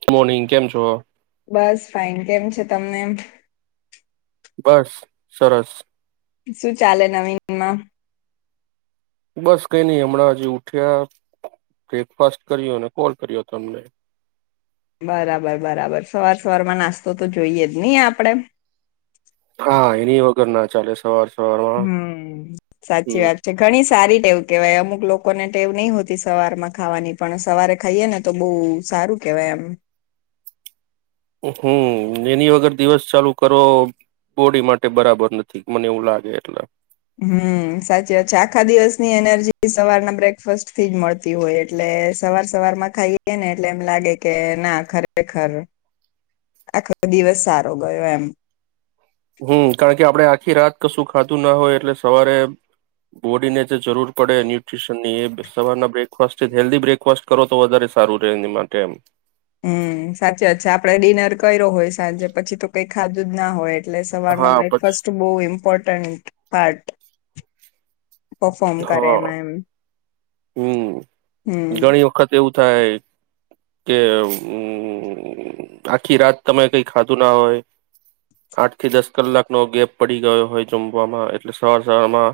Good morning કેમ છો? બસ ફાઇન કેમ છે તમને એમ? બસ સરસ. શું ચાલે નવીનમાં? બસ કઈ નહી હમણાં હજી ઉઠ્યા બ્રેકફાસ્ટ કર્યો અને કોલ કર્યો તમને. બરાબર બરાબર સવાર સવારમાં નાસ્તો તો જોઈએ જ નહી આપણેે. હા એની વગર ના ચાલે સવાર સવારમાં હમ સાચી વાત હમ છે ઘણી સારી એવું કેવાય અમુક. લોકો ને ટેવ નહ હોતી સવાર માં ખાવાની પણ સવારે ખાઈએ ને તો બહુ સારું કેહેવાય એમ. હમ્મ એની વગર દિવસ ચાલુ કરો બોડી માટે બરાબર નથી મને એવું લાગે એટલા. હમ્મ સાચી વાત છે આખા દિવસની એનર્જી સવારના બ્રેકફાસ્ટ થી જ મળતી હોય એટલે સવાર સવારમાં ખાઈ ને એટલે એમ લાગે કે ના ખરેખર આખો દિવસ સારો ગયો એમ. હમ્મ કારણ કે આપડણે આખી રાત કશું ખાધું ના હોય એટલે સવારે બોડીને જે જરૂર પડે ન્યુટ્રીશન ની એ સવારના બ્રેકફાસ્ટથી હેલ્ધી બ્રેકફાસ્ટ કરો તો વધારે સારું રહેે એની માટે એમ. હમ્મ સાચી વાત છે આપડે ડિનર કર્યો હોય સાંજે પછી તો કઈ ખાધું જ ના હોય. એટલે સવારનો હા પછી બ્રેકફાસ્ટ બહુ ઇમ્પોર્ટન્ટ પાર્ટ. પફોર્મ કરે હા એમાં એમ હમ્મ હમ ઘણી વખત એવું. થાય કેમ આખી રાત તમે કઈ ખાધું ના હોય આઠ થી દસ કલાકનો ગેપ પડી ગયો હોય જમવામાં એટલે સવાર શરમાં.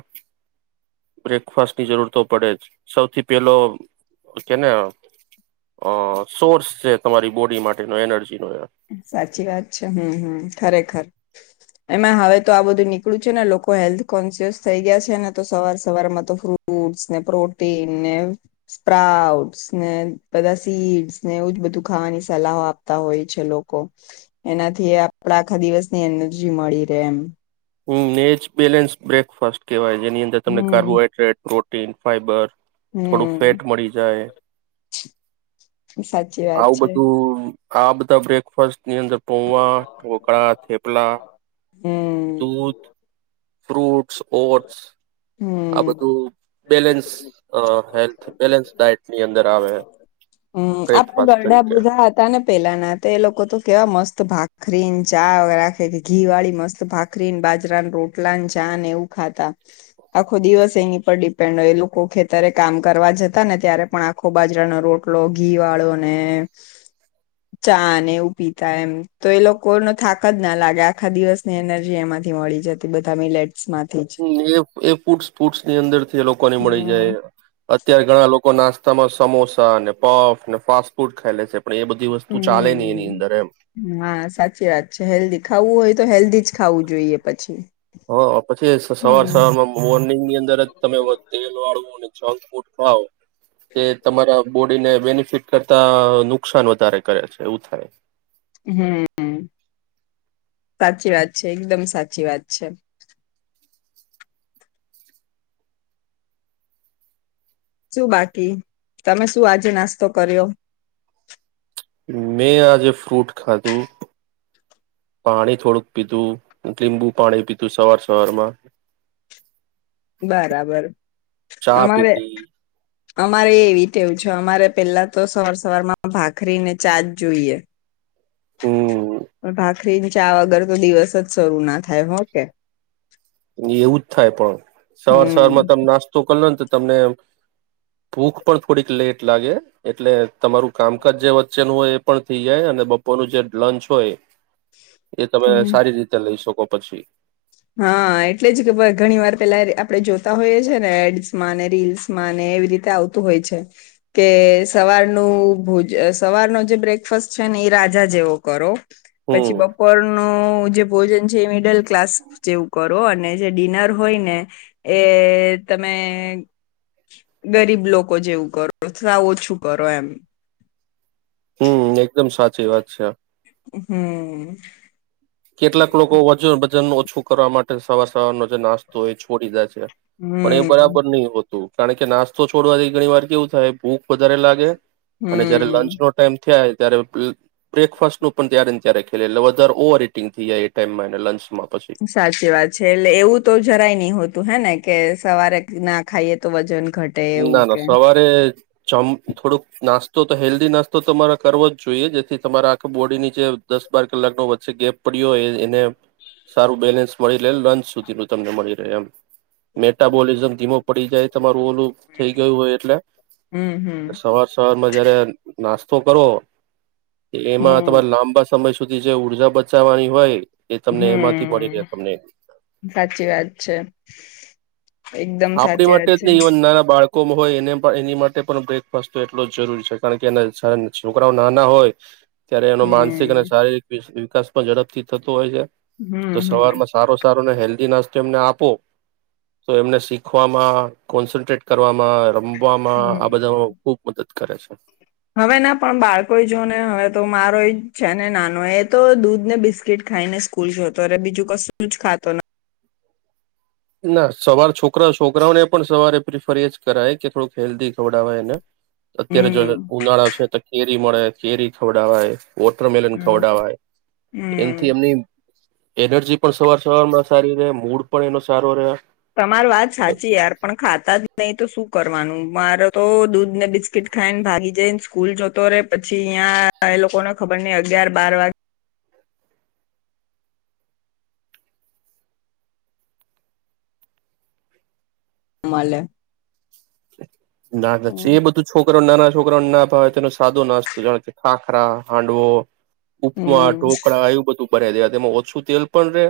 બ્રેકફાસ્ટની જરૂરતો પડે જ સૌથી પેલો કેને અ સોર્સ છે તમારી બોડી માટેનો એનર્જી નો. સાચી વાત છે હમ હમ ખરેખર એમાં હવે તો આ બધું નીકળું છે ને લોકો હેલ્થ કોન્શિયસ થઈ ગયા છે ને તો સવાર સવારમાં તો ફ્રૂટ્સને, પ્રોટીન ને, સ્પ્રાઉટ્ ને, બધા સીડસ ને એવું જ બધું ખાવાની સલાહો આપતા હોય. લોકો એનાથી આપ આખા દિવસની એનર્જી મળી રહે એમ. હમ્મ નેચ બેલેન્સ બ્રેકફાસ્ટ કેવાય છે. જેની અંદર તમને હમ કાર્બોહાઈડ્રેટો. Tin fibre. થોડું હમ ફેટ મળી જાય. સાચી વાત આવું છે બધું આપ બધા બ્રેકફાસ્ટ ની અંદર પોવા, ઢોકળા, થેપલા હમ દૂધ, ફ્રૂટસ, ઓડસ આ હમ બધું બેલેન્સ અ હેલ્થ બેલેન્સ ડાયટની અંદર આવે હમ્મ આપડે બ્રેકફાસ્ટ ગરડા તરીકે બુધા હતા ને પેલાના તો એ લોકો તો કેવા મસ્ત ભાગ ભાખરી ને ચા રાખે કે ઘી વાળી મસ્ત ભાખરી ને બાજરા રોટલા ને ચા ને એવું ખાતા આખો દિવસ એની પર ડિપેન્ડ હોય એ લોકો ખેતરે કામ કરવા જતા ને ત્યારે પણ આખો બાજરાના રોટ રોટલો ઘી વાળો ને ચા ને એવું પીતા એમ તો એ લોકોનો થાક જ ના લાગે આખા દિવસની એનર્જી એમાંથી મળી જતી બધા મિલેટ હમ્મ એ એ કુડ ફૂડ્સ ની અંદર થી એ લોકો ને મળી હમ જાય અત્યારે ઘણા લોકો નાસ્તા તા મા સમોસા ને પફ ને ફાસ્ટ ફૂડ ખાય લે છે પણ એ બધી વસ્તુ ચાલે નહી એની હમ્મ અંદર એમ હા સાચી છે હેલ્ધી ખાવું હોય તો હેલ્ધી જ ખાવું જોઈએ પછી. હો પછી સવાર હમ સવારમાં મોર્નિંગ ની અંદર જ તમે તેલ વાળવું ને જંગ ફૂડ ખાઓ તે તમારા બોડીને બેનિફિટ કરતા નુકસાન વધારે કરે છે એવું થાય. હમ્મ સાચી વાત છે એકદમ સાચી વાત છે. શું બાકી તમે શું આજે નાસ્તો કર્યો? મેં આજે ફ્રૂટ ખાધું પાણી થોડુંક પીધું લીંબુ પાણી પીધુ સવાર સવારમાં બરાબર ચા અમારે પીધી અમારે એવી ટેવ છે અમારે પેલા તો સવાર સવારમાં ભાખરી ને ચાજ જોઈએ. હમ ભાખરી ની ચા વગર તો દિવસ જ શરૂ ના થાય હોકે. એવું જ થાય પણ હમ સવાર સવારમાં તમે નાસ્તો કરલો ને તમને ભૂખ પણ થોડીક લેટ લાગે એટલે તમારું કામકાજ જે વચ્ચેનું હોય એ પણ થઈ જાય અને બપોરનું જે લંચ હોય એ તમે હમ સારી રીતે લઈ શકો. પછી હા એટલે જ કે ઘણી વાર પેલા આપણે જોતા હોઈએ છે ને એડ્સમાં ને રીલ્સમાં ને એવી રીતે આવતું હોય છે કે સવારનું ભોજ સવારનો જે બ્રેકફાસ છે ને એ રાજા જેવો કરો હમ પછી બપોરનું જે ભોજન છે એ મિડલ ક્લાસ એવું કરો અને જે ડિનર હોય ને એ તમે ગરીબ લોકો જેવું કરો તથા ઓછું કરો એમ. હમ્મ એકદમ સાચી વાત છે. હમ્મ કેટલાક લોકો વચન બચન છોકરાઓ માટે સવાર સવારનો જે નાસ્તો એ છોડી દે છે. પણ એ હમ બરાબર નીહ હોતુ કારણ કે નાસ્તો છોડવાથી ઘણી વાર કેવું થાય ભૂખ વધારે લાગે અને જયારે લંચ હમ નો ટાઈમ થાઈ ત્યારે બ્રેકફાસ્ટ નું પણ ત્યારે-ત્યારે ખે એટલે વધારે ઓવર ઇટિંગ થઈ એ ટાઈમ માં અને લંચમાં પછી સાચી વાત છે એટલે એવું તો જરાય નહી હોતું હે ને કે સવારે ના ખાઈએ તો વજન ઘટે એવું નાના કે સવારે [unintelligible] થોડોક નાસ્તો તો હેલ્ધી નાસ્તો તમારે કરવો જ જોઈએ જેથી તમારા આખા બોડીની જે દસ બાર કલાકનો વચ્ચે ગેપ પડ્યો હોય એને સારું બેલેન્સ મળી રહે લંચ સુધીનું તમને મળી રહે એમ મેટાબોલિઝમ ધીમો પડી જાય તમારું ઓલું થ ગયું હોય એટલે હમ એ હમ સવાર સવારમાં જયારે નાસ્તો કરો એમાં હમ તમારે લાંબા સમય સુધી જે ઊર્જા બચાવવાની હોય એ તમને એમાંથી મળી રહ્યા હમ તમને સાચી વાત છે એકદમ આપણી સાચી વાત માટે જ છે નહી ઇવન નાના બાળક મ હોય એ એની માટે પણ બ્રેકફાસ્ટ તો એટલો જરૂરી છે કારણ કે એના છોકરાઓ નાના હોય ત્યારે એનો માનસિક અને હમ શારીરિક [unintelligible] ઝડપથી થતો હોય છે હમ તો હમ સવારમાં સારો સારો અને હેલ્ધી નાસ્તો અમને આપો તો એમને શીખવામાં કોન્સન્ટ્રેટ કરવામાં રમવા મા આ બધા હમ ખુબ મદદ કરે છે. હવે ના પણ બાળકો જો ને હવે તો મારો છે ને નાનો એ તો દૂધ ને બિસ્કીટ ખાઈને સ્કૂલ જોતો બીજું કશું જ ખાતો નથી. ના સવાર છોકરા છોકરાઓને પણ સવારે પ્રિફર એજ કરાય કે થોડુંક હેલ્ધી ખવડાવા એને અત્યારે જો હમ ઉનાળા છે તો કેરી મળે. ચેરી ખવડાવા એ વોટરમેલન હમ ખવડવાય. હમ એનથી એમની એનર્જી પણ સવાર-સવાર માં સારી રે, મૂડ પણ એનો સારો રહ્યા. તમારે વાત સાચી યાર પણ ખાતા જ નહી તો શું કરવાનું મારે તો દૂધ ને બિસ્કીિટ ખાઈને ભાગી જઈને સ્કૂલ જોતો રે પછી અ્યાં એ લોકોને ખબર નહ અગયાર બાર વાગે મલે. નાના છે, એ બધું છોકરો નાના છોકરોને ના ભાવે તેનો સાદો નાસ્તો જેવા, કે ખાખરા હાંડવો. ઉપમા, હમ ઢોકળા એવું બધું મળે છે, તેમાં ઓછું તેલ પણ‌ રે,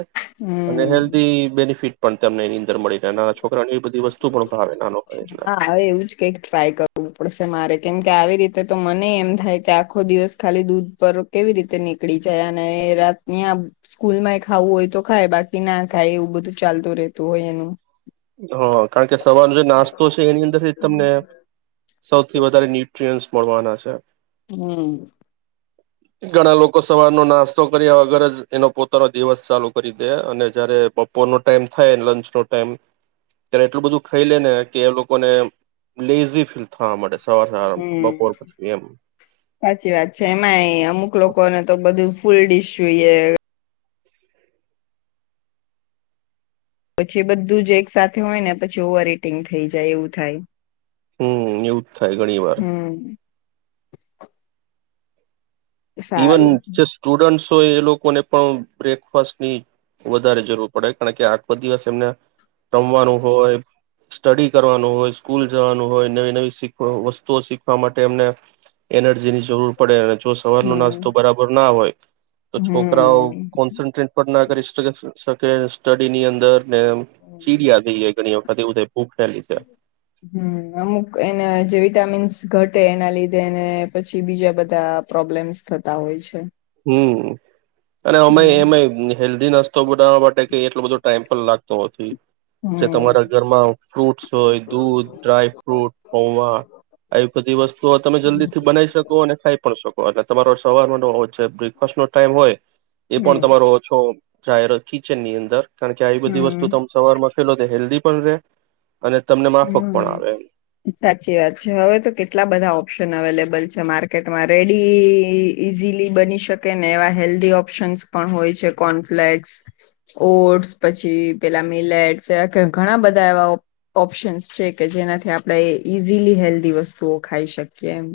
અને હમ હેલ્ધી બેનિફિટ પણ, તમેવી. ગરમ મળી રહે, નાના છોકરાની એ બધી વસ્તુ પણ ભાવે નાનો પાડે. હા હવે એવું જ કાંઈક ટ્રાય કરવું પડશે, મારે કેમકે આવી રીતે તો મને એમ થાય કે આખો દિવસ ખાલી દૂધ પર કેવી રીતે નીકળી જાય, અને રાતના સ્કૂલમાં ખાવું હોય તો ખાય બાકી ના ખાય, એવું બધું ચાલતું રહેતું હોય એનું. હમ્મ કારણ કે સવારનો જે નાસ્તો છે, એની અંદરથી તમને. હમ સૌથી વધારે ન્યુટ્રીયન્સ. મળવાના છે. હ. ઘણા લોકો સવારનો નાસ્તો કર્યા વગર જ એનો પોતાનો દિવસ ચાલુ કરી દે, અને જયારે બપોર નો ટાઈમ થાય લંચ નો ટાઈમ. ત્યારે એટલું બધું ખાઇલે‌ ને કે એ લોકોને. લિઝી ફીલ થવા માંડે છે. હ સાચી વાત છે, એમાં અમુક લોકોને તો બધું. ફુલ ડીશ જોઈએ. પછી બધું જ એક સાથે હોય, ને પછી ઓવર ઇટિંગ થઈ જાય એવું થાય. હું એવું જ થાય, ઘણીવાર. હમ સારું ઇવન જે સ્ટુડન્ટ્સ. તો એ લોકોને પણ બ્રેકફાસ્ટ ની વધારે જરૂર પડે, કારણ કે આખો દિવસ એમને. રમવાનું હોય. સ્ટડી કરવાનું હોય, સ્કૂલ જવાનું હોય, નવી- નવી વસ્તુઓ શીખવા માટે, એમને એનર્જીની જરૂર પડે. સવાર ન હમ નાસ્તો બરાબર ના હોય, તો છોકરાવ હમ કોન્સનટ્રેડ પણ ના કરી થ‌ઇ શકે, સ્ટડી ની અંદર. નેમ, ચીડીયા હતી ઘણી. [unintelligible] લીધે હું, અમુક એને જે વિટામીન્સ. ઘટે એના લીધે, ને પછી બીજા બધા પ્રોબ્લેમ્સ થતા હોય છે. હું. અને ઓમેય‌ હમ એમેય હેલ્ધીનસ તો બનાવવા માટે કાંઈ એટલો બધો ટાઈમ પણ લાગતો નથી. જે હમ તમારા ઘરમાં ફ્રૂટસ હોય, દૂધ, ડ્રાયફ્રૂટ, પૌવા આવી બધી વસ્તુઓ તમે જલ્દીથી બનાવી શકો અને ખાઈ પણ શકો. તમારો સવારમા તો બ્રેકફાસ્ટ નો ટાઈમ હોય. એ પણ હમ તમારો ઓ છો. જાય કિચનની અંદર કારણ કે આવી બધી વસ્તુ હમ તમે સવાર માં ફેલો કે હેલ્ધી પણ ર હમ, સાચી વાત છે હવે તો કેટલા બધા ઓપ્શન અવેલેબલ બલે છે માર્કેટમાં રેડી ઇઝીલી બની શકે ને એવા હેલ્ધી ઓપ્શન્સ પણ હોય છે કોર્નફ્લેક્સ, ઓટ્સ પછી પેલા મિલેટ્સ એવા ઘણા બધા એવા ઓપ્શન્સ છે કે જેનાથી આપણે ઇઝીલી હેલ્ધી વસ્તુઓ ખાઈ શકીએ એમ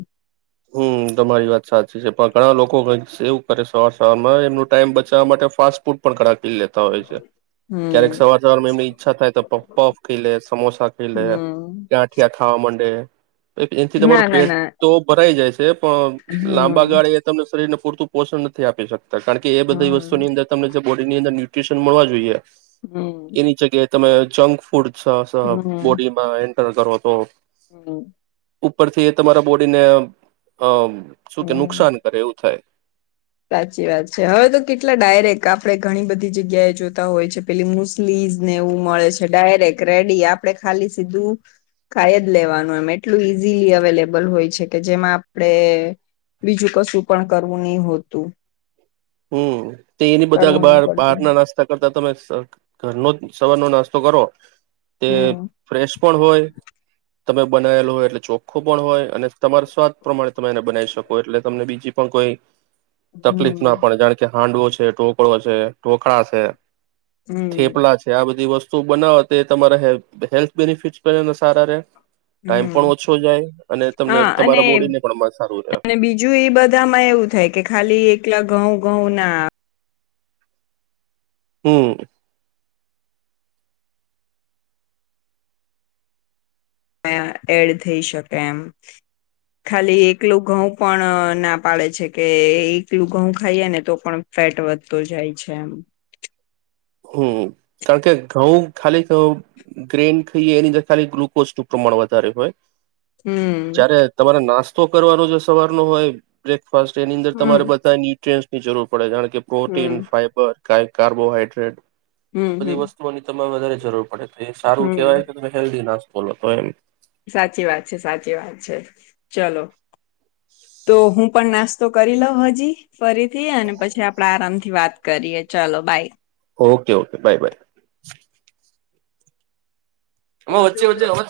હમ્મ તમારી વાત સાચી છે પણ ઘણા લોકો કઈક એવું કરે સવા માં એમનું ટાઈઇમ બચાવવા માટે ફાસ્ટ ફૂડ પણ ક પી લેતા હોય છે ક્યારેક હમ સવાર સવાર માં એમની ઈચ્છા થાય તો પફ ખી લે સમોસા ખાઈ લે હમ ગંઠિયા ખાવા માંડે એથી ના તમારું ના પેટ ના તો થાઈ જાય છે પણ લાંબા હમ ગાળી એ તમને શરીરને પૂરતું પોષણ નથી આપી શક કારણ કે એ બધી વસ્તુ હમ ની અંદર તમને જે બોડીની અંડર ન્યુ્રીશન મળવા જોઈએ હમ્મ એની જગ્યાએ તમે જંક ફ ફૂડ સ સ બોડીમાં એઅ, કરો તો હમ. ઉપરથી તમારા બોડીને અમ. શું કે હમ નુકસાન કરે એવું થાય. સાચી વાત છે હવે તો કેટલા ડાયરેક્ટ આપડે ઘણી બધી જગ્યાએ જોતા હોય છે પેલી મુસ્લીસને એવું મળે છે ડાયરેક રેડી આપણે ખાલી સીધું ખાય જ લેવાનું એમ એટલું ઈઝીલી અવેલેબલ હોય છે કે જેમાં આપડે બીજું કશું પણ કરવું નહી હોત તું. હમ. તે એની બધા બાર બહાર પડતું ના નાસ્તા કરતા તમે ઘરનો સવારનો નાસ્તો કરો. તે હમ ફ્રેશ પણ હોય. તમે બનાયલો હોય એટલે ચોખ્ખું પણ હોય અને તમાર સ્વા પ્રમાણે તમે એને બનાવી શકો એટલે તમને બીજી પણ કોઈ હમ. તકલીફ ના પડે જાણે કે હાંડવો છે. છે ટોકળો છે ઢોકળા છે. હમ થેપલા છે આ બધી વસ્તુ બનાવ તે તમારા હેલ્થ બેનિફિટ પણ સારા ર હમ્મ તમને હા અને તમારા બોડીને પણ સારું રહે અને બીજું એ બધામાં એવું થાય કે ખાલી એકલા ઘઉં. ઘઉં ના. હમ્મ. એડ થઈ શકે એમ ખાલી એકલું ઘઉં પણ ના પાડે છે, કે એકલું ઘઉં ખાઈએ ને તો પણ ફેટ વધતો જાય છે એમ. હમ્મ કારણ કે ઘઉં ખાલી ગ્રેન ખાઈએ એની અંદર ખાલી ગ્લુકોઝ નું પ્રમાણ વધારે હોય. હમ જ્યારે તમારા નાસ્ તો કરવાનું સવાર ન હોય બ્રેક ફાસ એની અંદર તમારે હમ બધા ટ્રે ની જરૂર પડે જા કે પ્રોટીન, હમ ફાઈબર. કઈ કાર્બોહઇડ્રેટ. આ હમ બધી હમ વસ્તુઓની તમ માં વધારે જરૂર પડે. એ સારું હમ કેહેવાય કે તમે હેલ્ધી નાશ બોલો તો એમ. સાચી વાત છે સાચી વાત છે ચલો તો હું પણ નાસ્તો કરી લઉ હજી ફરીથી અને પછી આપડા આરામથી વાત કરીએ, ચાલો bye. Okay okay bye bye. એમાં વચ્ચે વચ્ચે લવચ